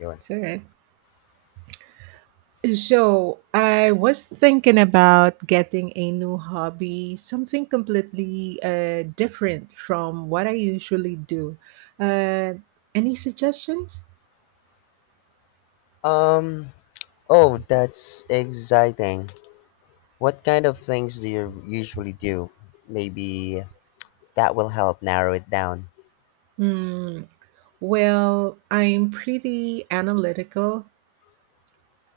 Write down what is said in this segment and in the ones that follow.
Yun. It's all right. So, I was thinking about getting a new hobby, something completely different from what I usually do. Uh, any suggestions? Um. Oh, that's exciting. What kind of things do you usually do? Maybe that will help narrow it down. Hmm. Well, I'm pretty analytical.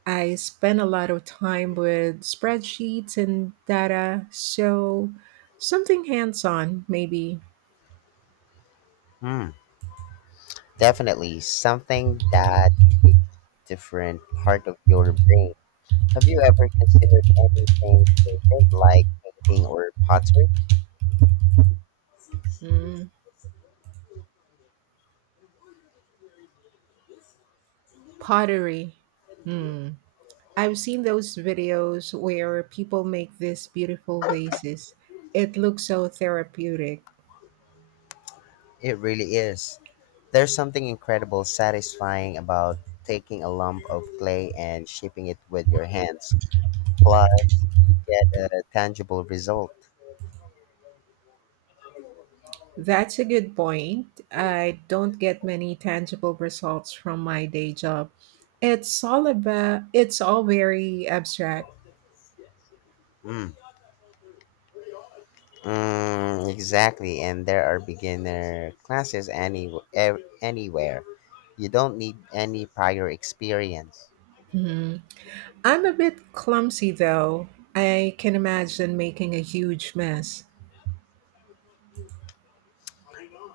I spend a lot of time with spreadsheets and data, so something hands on, maybe. Hmm. Definitely something that engages different part of your brain. Have you ever considered anything creative like painting or pottery? Hmm. Pottery. Hmm. I've seen those videos where people make these beautiful vases. It looks so therapeutic. It really is. There's something incredible satisfying about taking a lump of clay and shaping it with your hands. Plus, you get a tangible result. That's a good point. I don't get many tangible results from my day job. It's all very abstract. Mm. Mm, exactly, and there are beginner classes anywhere. You don't need any prior experience. Mhm. I'm a bit clumsy though. I can imagine making a huge mess.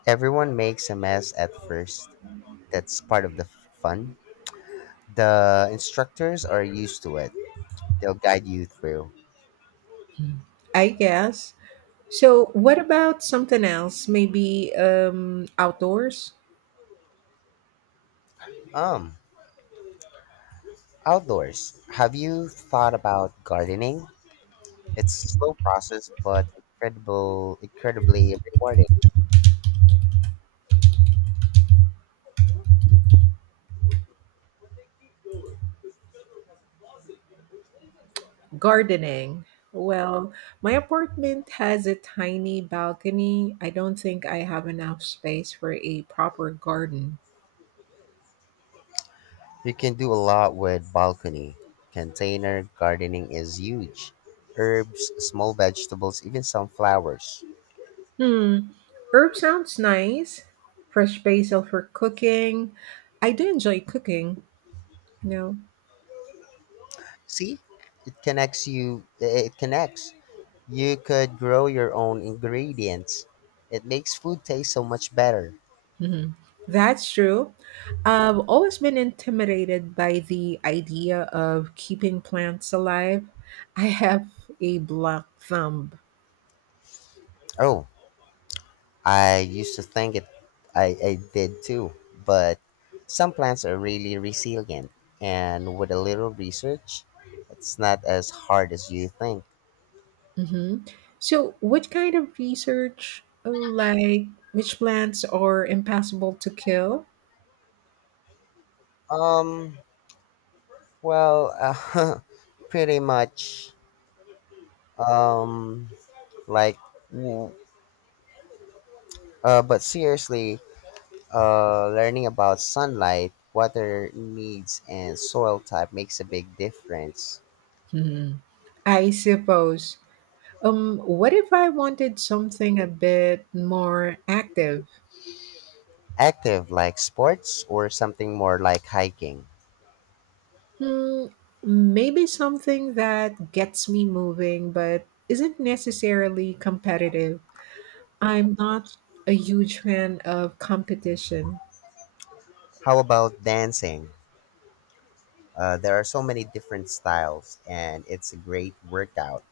Everyone makes a mess at first. That's part of the fun. The instructors are used to it. They'll guide you through. Mhm. I guess. So, what about something else? Maybe outdoors? Um, Outdoors. Have you thought about gardening? It's a slow process, but incredibly rewarding. Gardening. Well, my apartment has a tiny balcony. I don't think I have enough space for a proper garden. You can do a lot with balcony. Container gardening is huge. Herbs, small vegetables, even some flowers. Hmm. Herb sounds nice. Fresh basil for cooking. I do enjoy cooking. No. See? It connects you, it connects. You could grow your own ingredients. It makes food taste so much better. Mhm. That's true. I've always been intimidated by the idea of keeping plants alive. I have a black thumb. Oh, I used to think it I did too, but some plants are really resilient, and with a little research, it's not as hard as you think. Hmm. So, what kind of research, like which plants are impossible to kill? Um Well, pretty much. Um, like, w- but seriously, learning about sunlight, water needs, and soil type makes a big difference. Hmm, I suppose. What if I wanted something a bit more active? Active, like sports, or something more like hiking. Hmm, maybe something that gets me moving but isn't necessarily competitive. I'm not a huge fan of competition. How about dancing? There are so many different styles, and it's a great workout.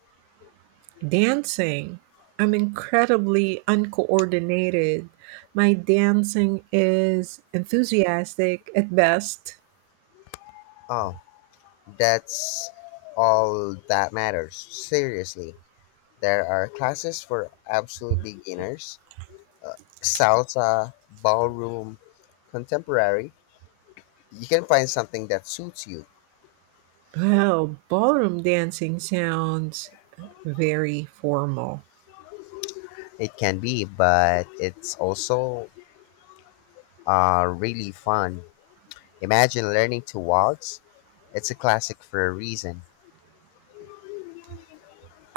Dancing. I'm incredibly uncoordinated. My dancing is enthusiastic at best. Oh, that's all that matters. Seriously. There are classes for absolute beginners, salsa, ballroom, contemporary. You can find something that suits you. Well, ballroom dancing sounds very formal. It can be, but it's also really fun. Imagine learning to waltz. It's a classic for a reason.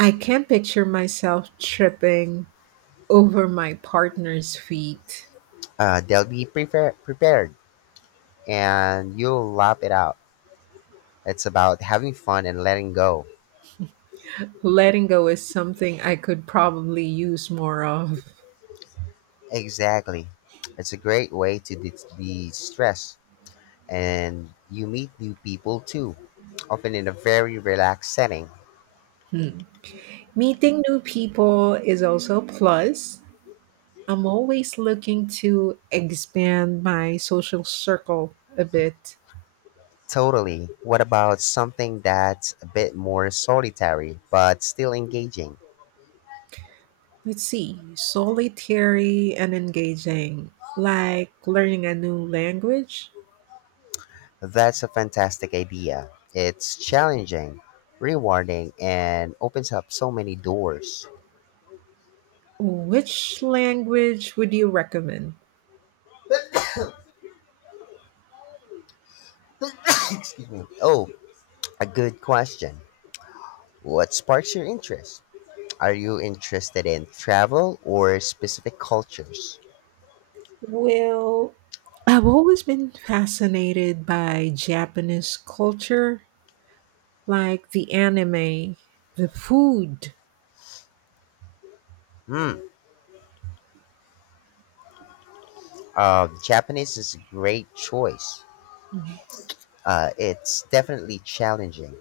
I can't picture myself tripping over my partner's feet. They'll be prepared, and you'll lap it out. It's about having fun and letting go. Letting go is something I could probably use more of. Exactly. It's a great way to de stress. And you meet new people too, often in a very relaxed setting. Hmm. Meeting new people is also a plus. I'm always looking to expand my social circle a bit. Totally. What about something that's a bit more solitary but still engaging? Let's see, solitary and engaging, like learning a new language. That's a fantastic idea. It's challenging, rewarding, and opens up so many doors. Which language would you recommend? Excuse me. Oh, a good question. What sparks your interest? Are you interested in travel or specific cultures? Well, I've always been fascinated by Japanese culture, like the anime, the food. Hmm, Japanese is a great choice. Mhm, It's definitely challenging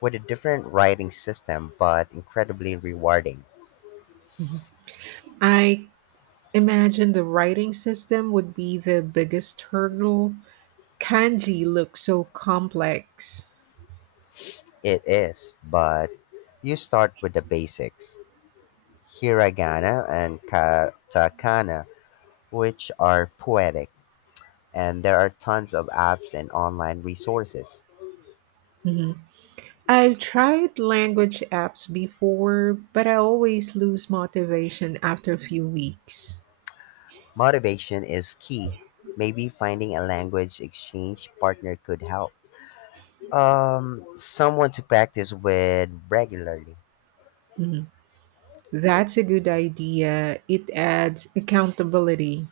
with a different writing system, but incredibly rewarding. mhm. I imagine the writing system would be the biggest hurdle. Kanji looks so complex. It is, but you start with the basics, hiragana and katakana, which are poetic, and there are tons of apps and online resources. Mhm. I've tried language apps before, but I always lose motivation after a few weeks. Motivation is key. Maybe finding a language exchange partner could help. Someone to practice with regularly, Mhm. That's a good idea. It adds accountability.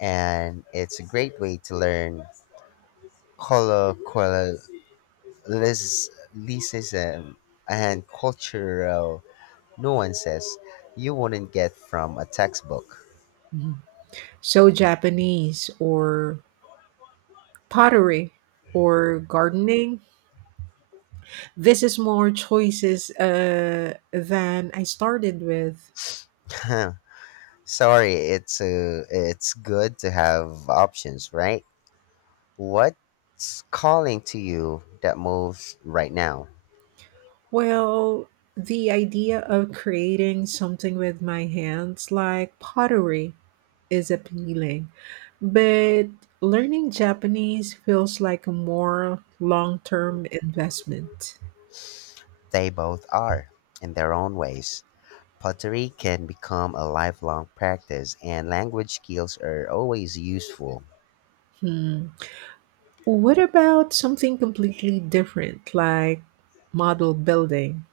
and it's a great way to learn colloquialism and cultural nuances you wouldn't get from a textbook. So, Japanese or pottery or gardening, this is more choices than I started with. Sorry, it's good to have options, right? What's calling to you that moves right now? Well, the idea of creating something with my hands, like pottery, is appealing, but learning Japanese feels like a more long term investment. They both are, in their own ways. Pottery can become a lifelong practice, and language skills are always useful. What about something completely different, like model building?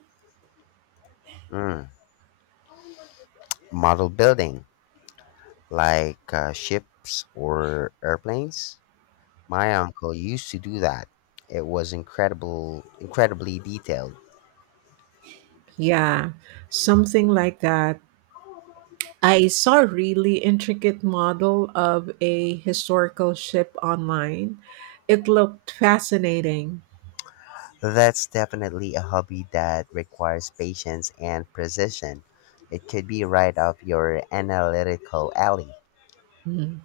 Mm. Model building, like ships or airplanes. My uncle used to do that. It was incredibly detailed. Yeah, something like that. I saw a really intricate model of a historical ship online. It looked fascinating. That's definitely a hobby that requires patience and precision. It could be right up your analytical alley. Mhm.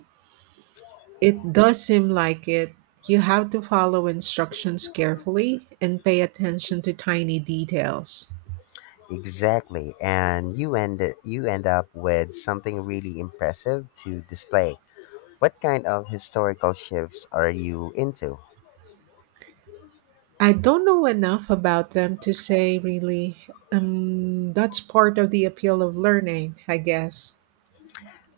It does seem like it. You have to follow instructions carefully and pay attention to tiny details. Exactly, and you end up with something really impressive to display. What kind of historical shifts are you into? I don't know enough about them to say really. That's part of the appeal of learning, I guess.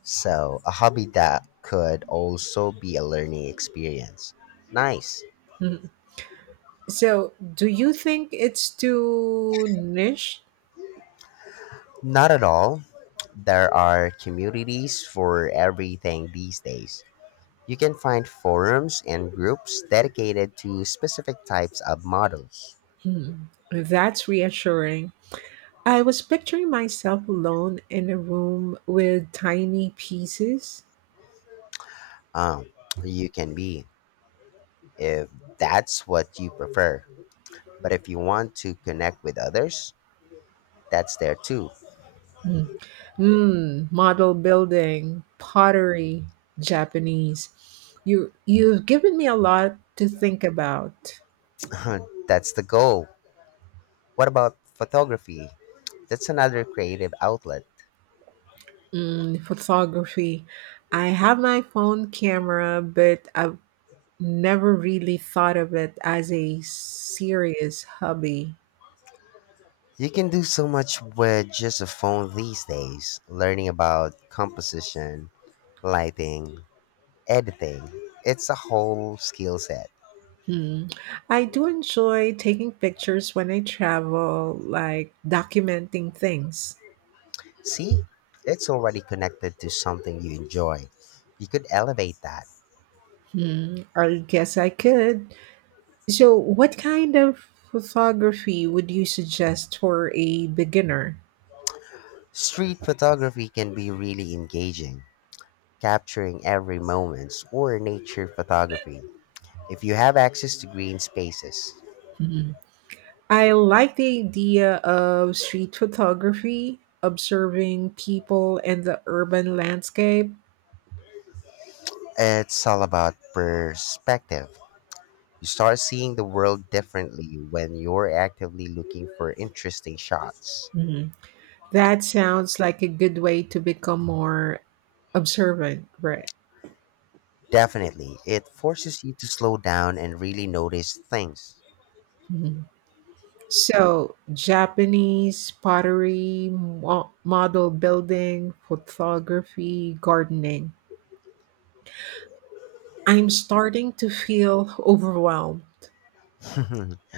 So, a hobby that could also be a learning experience. Nice. Mhm. So, do you think it's too niche? Not at all. There are communities for everything these days. You can find forums and groups dedicated to specific types of models. Hmm. That's reassuring. I was picturing myself alone in a room with tiny pieces. Um, you can be, if that's what you prefer. But if you want to connect with others, that's there too. Mm. Mm, model building, pottery, Japanese. You've given me a lot to think about. That's the goal. What about photography? That's another creative outlet. Mm, photography. I have my phone camera, but I've never really thought of it as a serious hobby. You can do so much with just a phone these days. Learning about composition, lighting, editing. It's a whole skill set. Hmm. I do enjoy taking pictures when I travel, like documenting things. See? It's already connected to something you enjoy. You could elevate that. Hmm. I guess I could. So, what kind of photography would you suggest for a beginner? Street photography can be really engaging, capturing every moment, or nature photography. If you have access to green spaces, Mhm. I like the idea of street photography, observing people and the urban landscape. it's all about perspective. You start seeing the world differently when you're actively looking for interesting shots. Mhm. That sounds like a good way to become more observant, right? Definitely, it forces you to slow down and really notice things. Mhm. So, Japanese pottery, model building, photography, gardening. I'm starting to feel overwhelmed.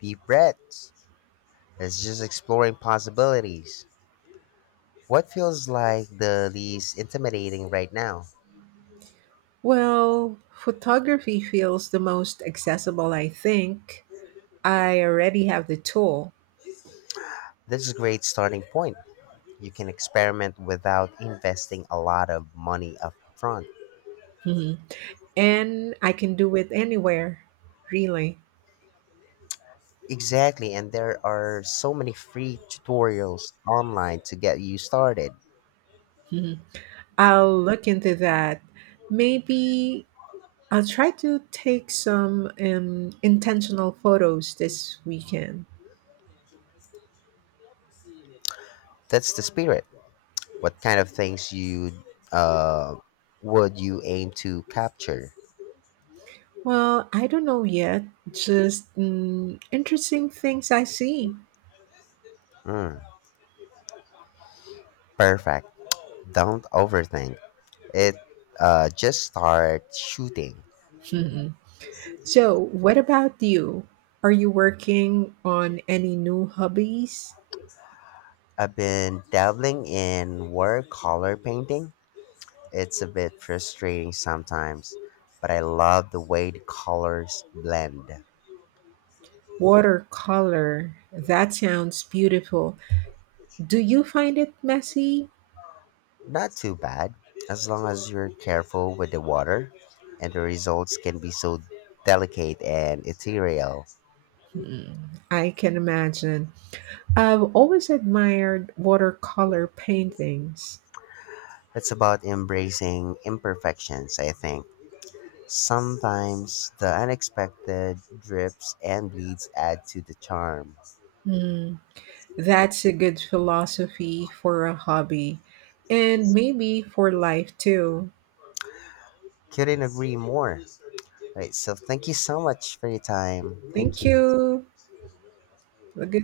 Deep breaths. It's just exploring possibilities. What feels like the least intimidating right now? Well, photography feels the most accessible, I think. I already have the tool. This is a great starting point. You can experiment without investing a lot of money up front. Mhm. And I can do it anywhere, really. Exactly, and there are so many free tutorials online to get you started. Mhm. I'll look into that. Maybe I'll try to take some intentional photos this weekend. That's the spirit. What kind of things you uh, would you aim to capture? Well, I don't know yet, just interesting things I see. Mm, perfect. Don't overthink it. Just start shooting. So, what about you? Are you working on any new hobbies? I've been dabbling in watercolor painting. It's a bit frustrating sometimes, but I love the way the colors blend. Watercolor. That sounds beautiful. Do you find it messy? Not too bad, as long as you're careful with the water, and the results can be so delicate and ethereal. Hmm, I can imagine. I've always admired watercolor paintings. It's about embracing imperfections, I think. Sometimes the unexpected drips and bleeds add to the charm. Hmm, that's a good philosophy for a hobby and maybe for life too. Couldn't agree more. Right, so thank you so much for your time. Thank Thank you. you. Have a good